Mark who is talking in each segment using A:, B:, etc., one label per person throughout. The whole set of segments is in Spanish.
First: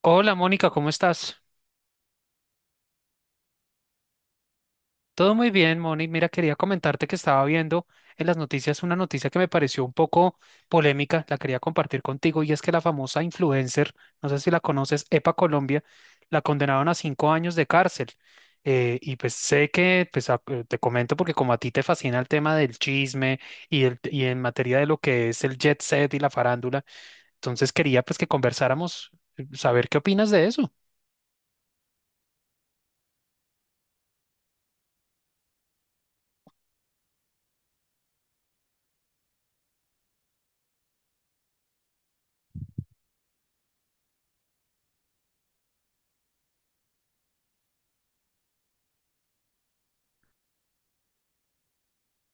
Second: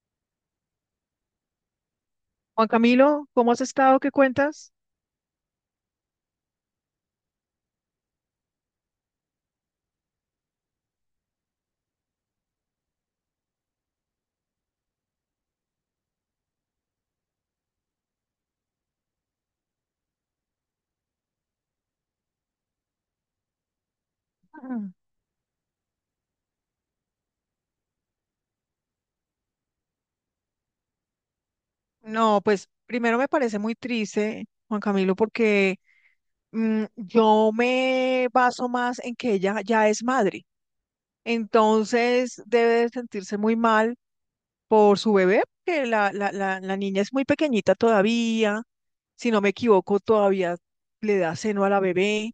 A: Hola Mónica, ¿cómo estás?
B: Juan Camilo, ¿cómo has estado? ¿Qué cuentas?
A: Todo muy bien, Moni. Mira, quería comentarte que estaba viendo en las noticias una noticia que me pareció un poco polémica, la quería compartir contigo, y es que la famosa influencer, no sé si la conoces, Epa Colombia, la condenaron a cinco años de cárcel. Y pues sé que, pues te comento porque como a ti te fascina el tema del chisme y, y en materia de
B: Ah.
A: lo que es el jet set y la farándula, entonces quería pues que conversáramos, saber qué opinas de eso.
B: No, pues primero me parece muy triste, Juan Camilo, porque yo me baso más en que ella ya es madre. Entonces debe de sentirse muy mal por su bebé, porque la niña es muy pequeñita todavía. Si no me equivoco, todavía le da seno a la bebé.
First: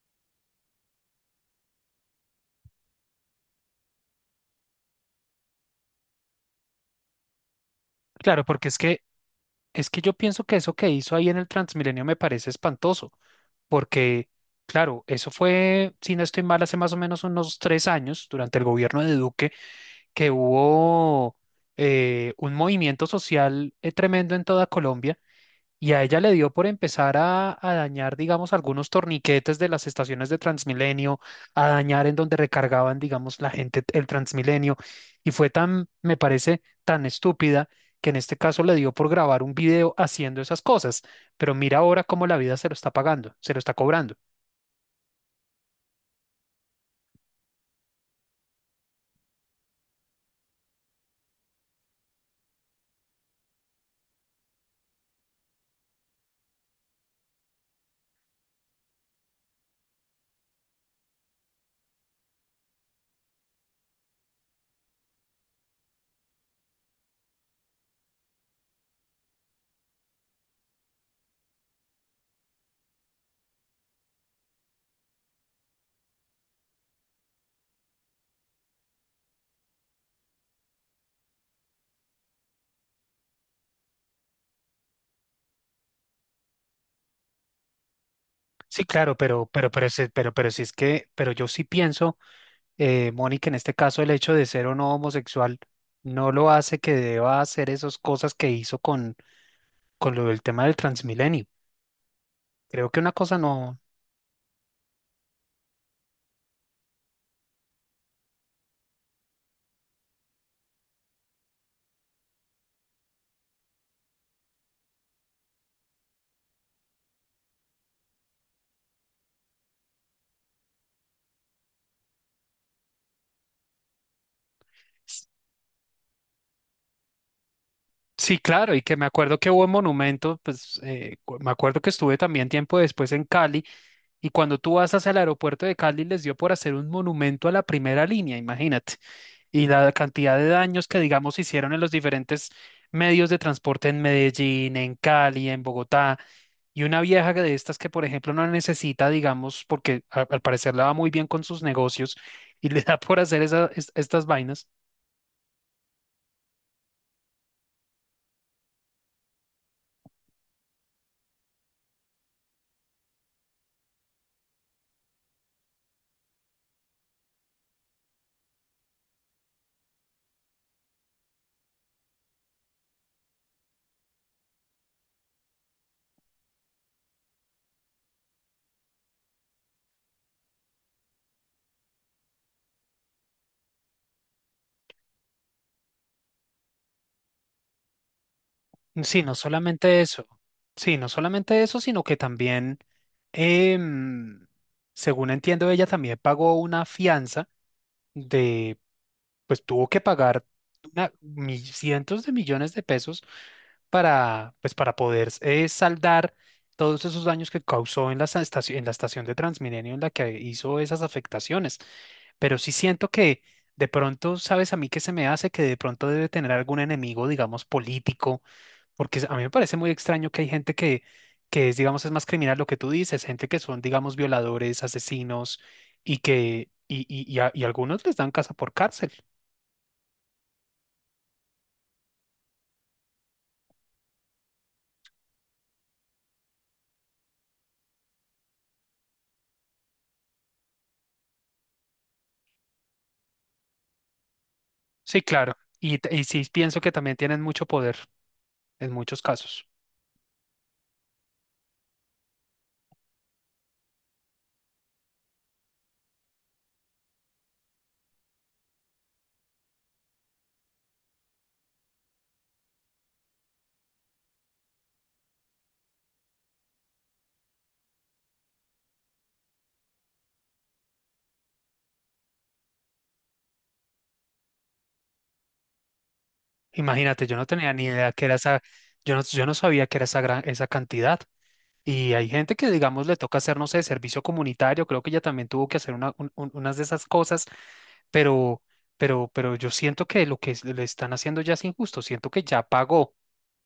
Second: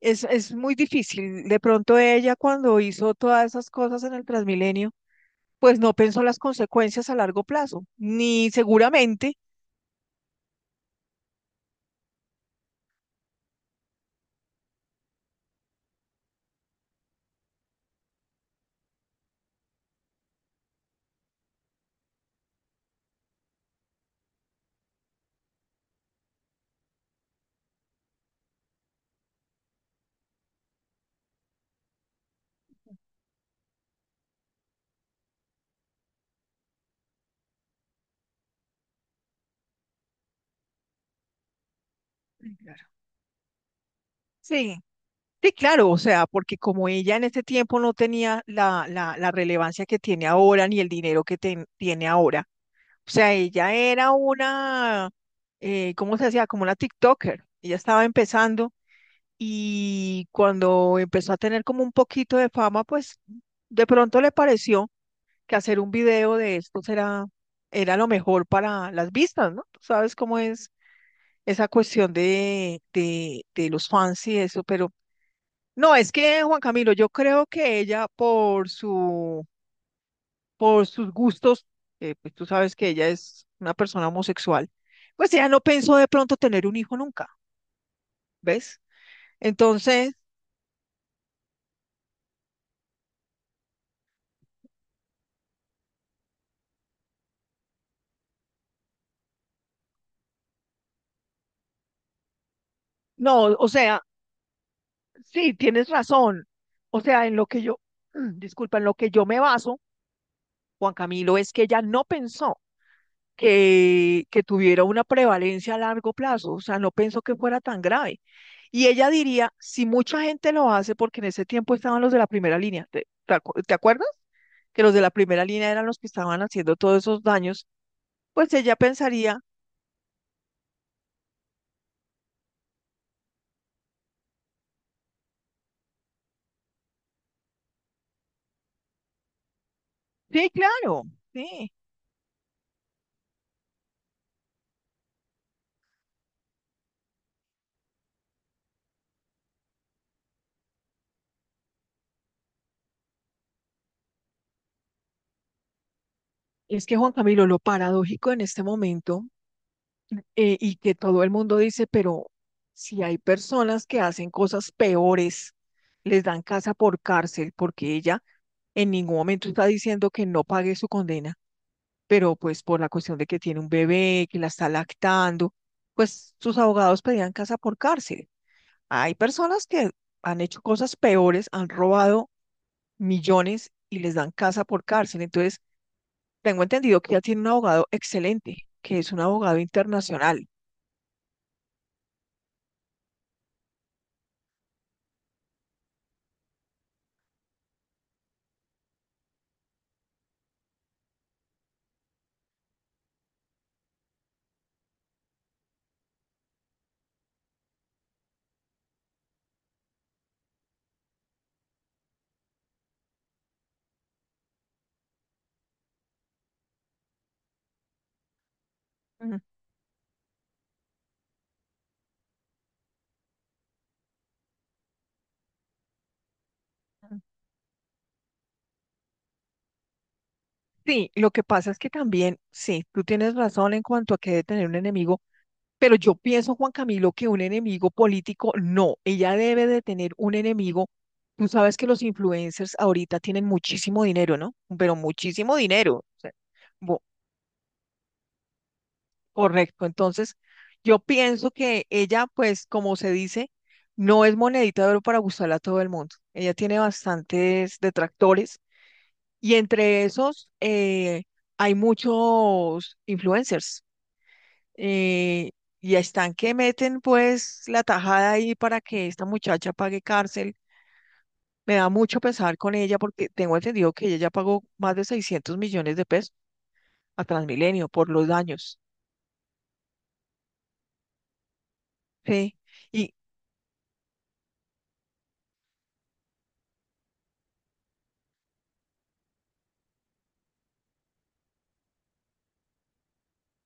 B: Es muy difícil. De pronto ella cuando hizo todas esas cosas en el Transmilenio, pues no pensó las consecuencias a largo plazo,
A: Claro,
B: ni
A: porque es que
B: seguramente.
A: Es que yo pienso que eso que hizo ahí en el Transmilenio me parece espantoso, porque, claro, eso fue, si no estoy mal, hace más o menos unos tres años, durante el gobierno de Duque, que hubo un movimiento social tremendo en toda Colombia. Y a ella le dio por empezar a dañar, digamos, algunos torniquetes de las estaciones de Transmilenio, a dañar en donde recargaban, digamos, la gente el Transmilenio. Y fue tan, me parece, tan estúpida que en este caso le dio por grabar un video haciendo esas cosas. Pero mira ahora cómo la vida
B: Sí,
A: se lo
B: claro.
A: está pagando, se lo está cobrando.
B: Sí, sí, claro, o sea, porque como ella en este tiempo no tenía la relevancia que tiene ahora, ni el dinero que tiene ahora, o sea, ella era una. ¿Cómo se decía? Como una TikToker, ella estaba empezando y cuando empezó a tener como un poquito de fama, pues de pronto le pareció que hacer un video de esto era lo mejor para las vistas, ¿no? Tú sabes cómo es esa cuestión de los fans y eso, pero no, es que Juan Camilo, yo creo que ella por sus gustos, pues tú sabes que ella es una persona homosexual, pues ella no pensó de pronto tener un hijo nunca, ¿ves?
A: Sí, claro, pero,
B: Entonces,
A: si es que, pero yo sí pienso, Mónica, en este caso el hecho de ser o no homosexual no lo hace que deba hacer esas cosas que hizo con lo del tema del Transmilenio. Creo que una cosa
B: no, o
A: no.
B: sea, sí, tienes razón. O sea, en lo que yo, disculpa, en lo que yo me baso, Juan Camilo, es que ella no pensó que tuviera una prevalencia a largo plazo, o sea, no pensó que fuera tan grave. Y ella diría, si mucha gente lo hace, porque en ese tiempo estaban los de la primera línea, te acuerdas? Que los de la primera línea eran los que estaban haciendo todos esos daños,
A: Sí,
B: pues
A: claro,
B: ella
A: y que me acuerdo
B: pensaría,
A: que hubo un monumento, pues me acuerdo que estuve también tiempo después en Cali, y cuando tú vas hacia el aeropuerto de Cali les dio por hacer un monumento a la primera línea, imagínate, y la cantidad de
B: sí,
A: daños que,
B: claro,
A: digamos, hicieron
B: sí.
A: en los diferentes medios de transporte en Medellín, en Cali, en Bogotá, y una vieja que de estas que, por ejemplo, no necesita, digamos, porque al parecer la va muy bien con sus negocios, y le da por hacer estas vainas.
B: Es que Juan Camilo, lo paradójico en este momento, y que todo el mundo dice, pero si hay personas que hacen cosas peores, les dan casa por cárcel, porque ella en ningún momento está diciendo que no pague su condena, pero pues por la cuestión de que tiene un bebé, que la está lactando, pues sus abogados pedían casa por cárcel. Hay personas que han hecho cosas peores, han robado millones y les dan casa por cárcel. Entonces, tengo entendido que ella tiene un abogado excelente, que es un
A: Sí, no
B: abogado
A: solamente eso.
B: internacional.
A: Sí, no solamente eso, sino que también, em, según entiendo, ella también pagó una fianza de, pues tuvo que pagar una, cientos de millones de pesos para, pues, para poder saldar todos esos daños que causó en la estación de Transmilenio en la que hizo esas afectaciones. Pero sí siento que de pronto, ¿sabes a mí qué se me hace? Que de pronto debe tener algún enemigo, digamos, político porque a mí me parece muy extraño que hay gente que es, digamos, es más criminal lo que tú dices, gente que son, digamos, violadores, asesinos y que,
B: Ujú.
A: y algunos les dan casa por cárcel.
B: Sí, lo que pasa es que también, sí, tú tienes razón en cuanto a que debe tener un enemigo, pero yo pienso, Juan Camilo, que un enemigo político, no, ella debe de tener un enemigo. Tú sabes que los influencers ahorita tienen muchísimo dinero, ¿no? Pero
A: Sí, claro.
B: muchísimo dinero, o
A: Y
B: sea,
A: sí pienso que
B: bo-
A: también tienen mucho poder en muchos casos.
B: correcto. Entonces, yo pienso que ella, pues, como se dice, no es monedita de oro para gustarle a todo el mundo. Ella tiene bastantes detractores y entre esos, hay muchos influencers eh, y están que meten pues la tajada ahí para que esta muchacha pague cárcel. Me da mucho pesar con ella porque tengo entendido que ella ya pagó más de 600 millones de pesos a
A: Imagínate, yo no tenía ni
B: Transmilenio por
A: idea que
B: los
A: era esa,
B: daños.
A: yo no sabía que era esa gran, esa cantidad. Y hay gente
B: Sí,
A: que, digamos,
B: y
A: le toca hacer, no sé, servicio comunitario, creo que ella también tuvo que hacer una, unas de esas cosas pero, pero yo siento que lo que le están haciendo ya es injusto, siento que ya pagó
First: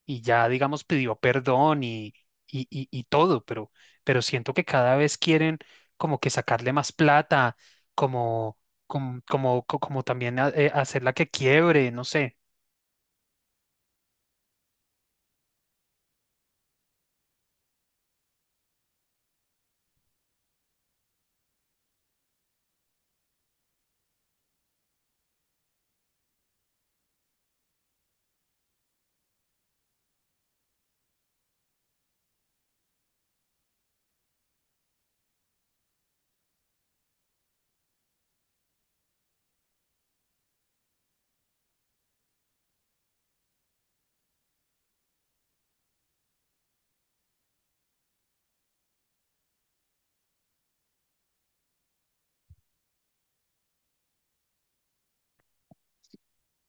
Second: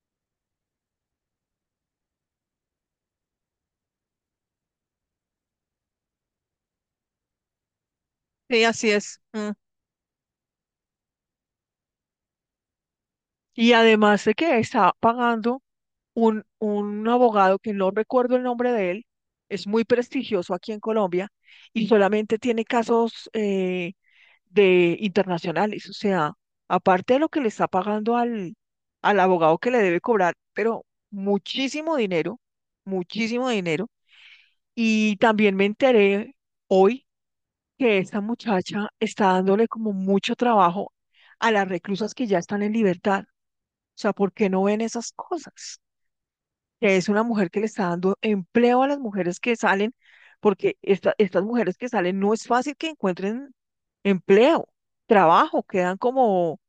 A: y ya, digamos, pidió perdón y, y todo, pero siento que cada vez quieren como que sacarle más plata, como,
B: sí, así es. Mm.
A: como también hacerla que quiebre, no sé.
B: Y además de que está pagando un abogado que no recuerdo el nombre de él, es muy prestigioso aquí en Colombia y solamente tiene casos de internacionales, o sea, aparte de lo que le está pagando al abogado que le debe cobrar, pero muchísimo dinero, muchísimo dinero. Y también me enteré hoy que esta muchacha está dándole como mucho trabajo a las reclusas que ya están en libertad. O sea, ¿por qué no ven esas cosas? Que es una mujer que le está dando empleo a las mujeres que salen, porque estas mujeres que salen no es fácil que encuentren empleo, trabajo, quedan como,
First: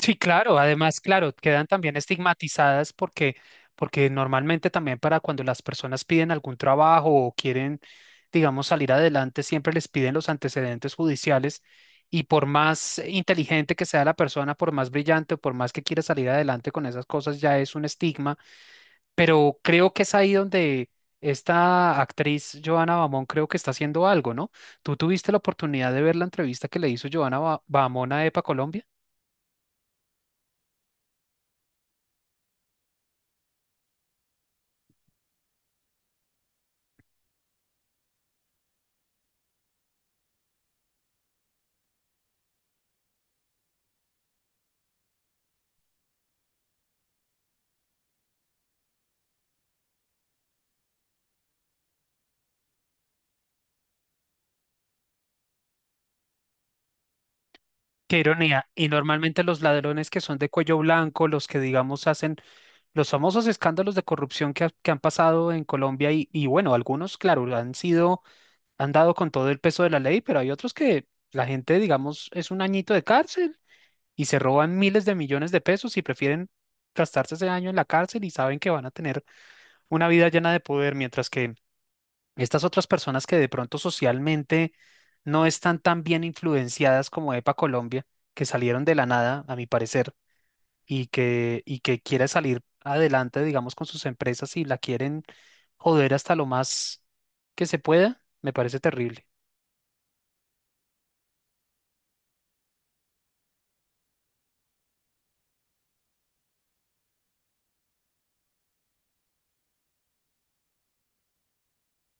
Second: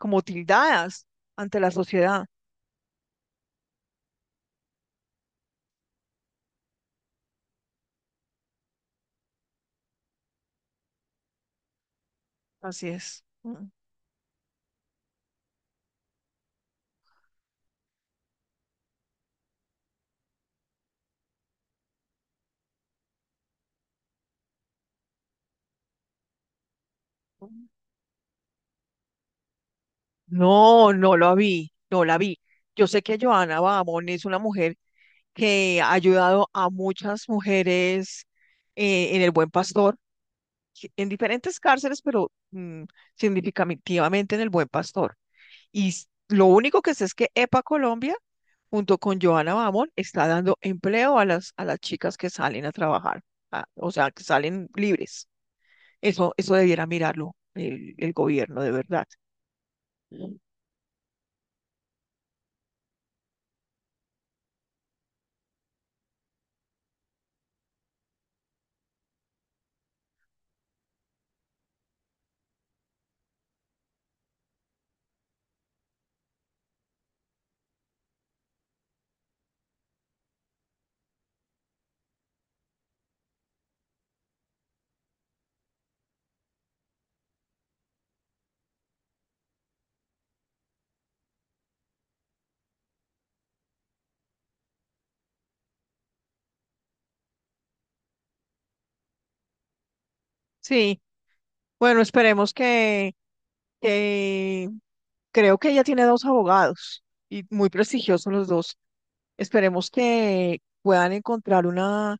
A: Sí, claro, además,
B: tildadas
A: claro,
B: ante
A: quedan
B: la
A: también
B: sociedad.
A: estigmatizadas porque, porque normalmente también para cuando las personas piden algún trabajo o quieren, digamos, salir adelante, siempre les piden los antecedentes judiciales y por
B: Así
A: más
B: es. Mm.
A: inteligente que sea la persona, por más brillante o por más que quiera salir adelante con esas cosas, ya es un estigma, pero creo que es ahí donde esta actriz Joana Bamón creo que está haciendo algo, ¿no? ¿Tú tuviste la oportunidad de ver la entrevista que le hizo Joana Bamón a EPA Colombia?
B: No, no lo vi, no la vi. Yo sé que Joana Babón es una mujer que ha ayudado a muchas mujeres en el Buen Pastor, sí, en diferentes cárceles, pero significativamente en el Buen Pastor. Y lo único que sé es que EPA Colombia, junto con Joana Bamón, está dando empleo a a las chicas que salen a trabajar, o sea, que salen libres. Eso debiera mirarlo el
A: Qué
B: gobierno,
A: ironía.
B: de
A: Y
B: verdad.
A: normalmente los ladrones que son de cuello blanco, los que digamos hacen los famosos escándalos de corrupción que, que han pasado en Colombia y bueno, algunos, claro, han sido, han dado con todo el peso de la ley, pero hay otros que la gente, digamos, es un añito de cárcel y se roban miles de millones de pesos y prefieren gastarse ese año en la cárcel y saben que van a tener una vida llena de poder, mientras que estas otras personas que de pronto socialmente no están tan bien influenciadas como EPA Colombia, que salieron de la nada, a mi parecer, y que quiere salir adelante, digamos, con sus empresas y la quieren joder hasta lo más que se pueda, me parece terrible.
B: Sí, bueno, esperemos que creo que ella tiene dos abogados y muy prestigiosos los dos. Esperemos que puedan encontrar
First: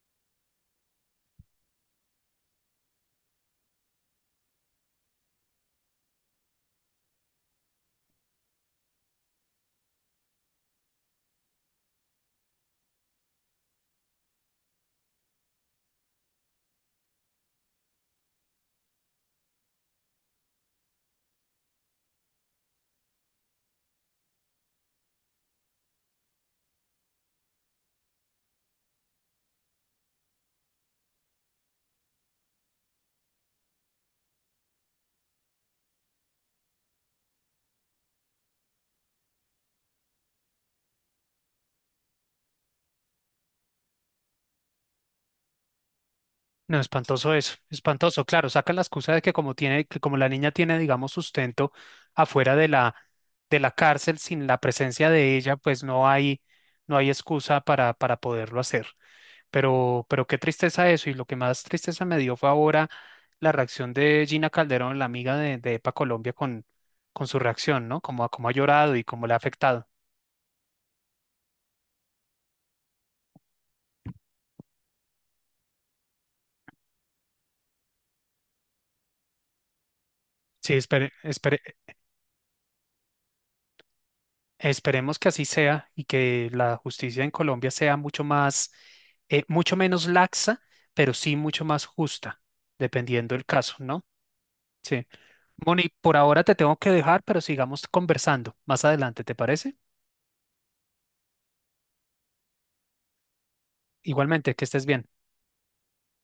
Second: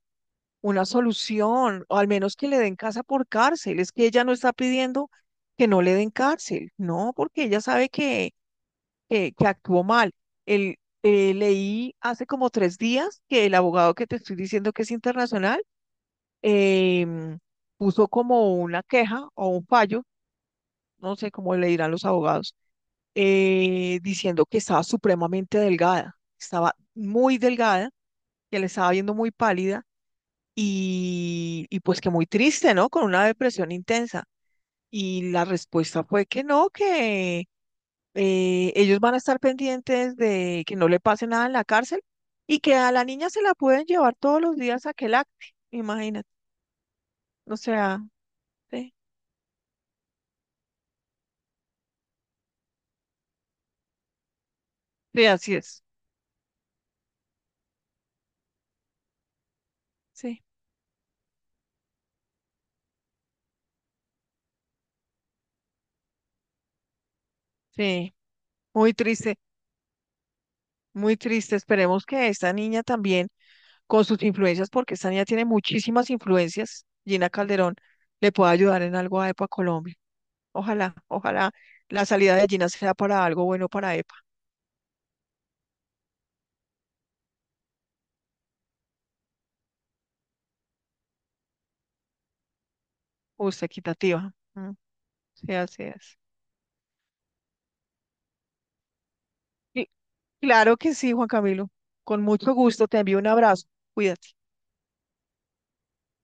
B: una solución, o al menos que le den casa por cárcel. Es que ella no está pidiendo que no le den cárcel, no, porque ella sabe que actuó mal. El, Leí hace como 3 días que el abogado que te estoy diciendo que es internacional em, puso como una queja o un fallo, no sé cómo le dirán los abogados, diciendo que estaba supremamente delgada, estaba muy delgada, que le estaba viendo muy pálida y pues que muy triste, ¿no? Con una depresión intensa. Y la respuesta fue que no, que ellos van a estar pendientes de que no le pase nada en la cárcel y que a la niña se la pueden llevar todos los días a Quelacte, imagínate.
A: No, espantoso eso,
B: O sea,
A: espantoso. Claro, sacan la
B: sí,
A: excusa de que como tiene, que como la niña tiene, digamos, sustento afuera de la cárcel sin la presencia
B: sí,
A: de
B: así
A: ella, pues
B: es.
A: no hay, no hay excusa para poderlo hacer. Pero qué
B: Sí,
A: tristeza eso. Y lo que más tristeza me dio fue ahora la reacción de Gina Calderón, la amiga de EPA Colombia, con su reacción, ¿no?
B: sí,
A: Como, como ha
B: muy
A: llorado y cómo le ha
B: triste,
A: afectado.
B: muy triste. Esperemos que esta niña también, con sus influencias, porque esta niña tiene muchísimas influencias, Gina Calderón, le pueda ayudar en algo a EPA Colombia.
A: Sí,
B: Ojalá,
A: espere,
B: ojalá
A: esperemos.
B: la salida de Gina sea para algo bueno para EPA,
A: Esperemos que así sea y que la justicia en Colombia sea mucho más, mucho menos laxa, pero sí mucho más justa, dependiendo del
B: justa,
A: caso, ¿no?
B: equitativa. Mm.
A: Sí.
B: Sí, así
A: Moni, por
B: es.
A: ahora te tengo que dejar, pero sigamos conversando más adelante, ¿te parece?
B: Y claro que sí, Juan Camilo. Con mucho gusto, te envío un abrazo. Cuídate.
A: Igualmente, que estés bien.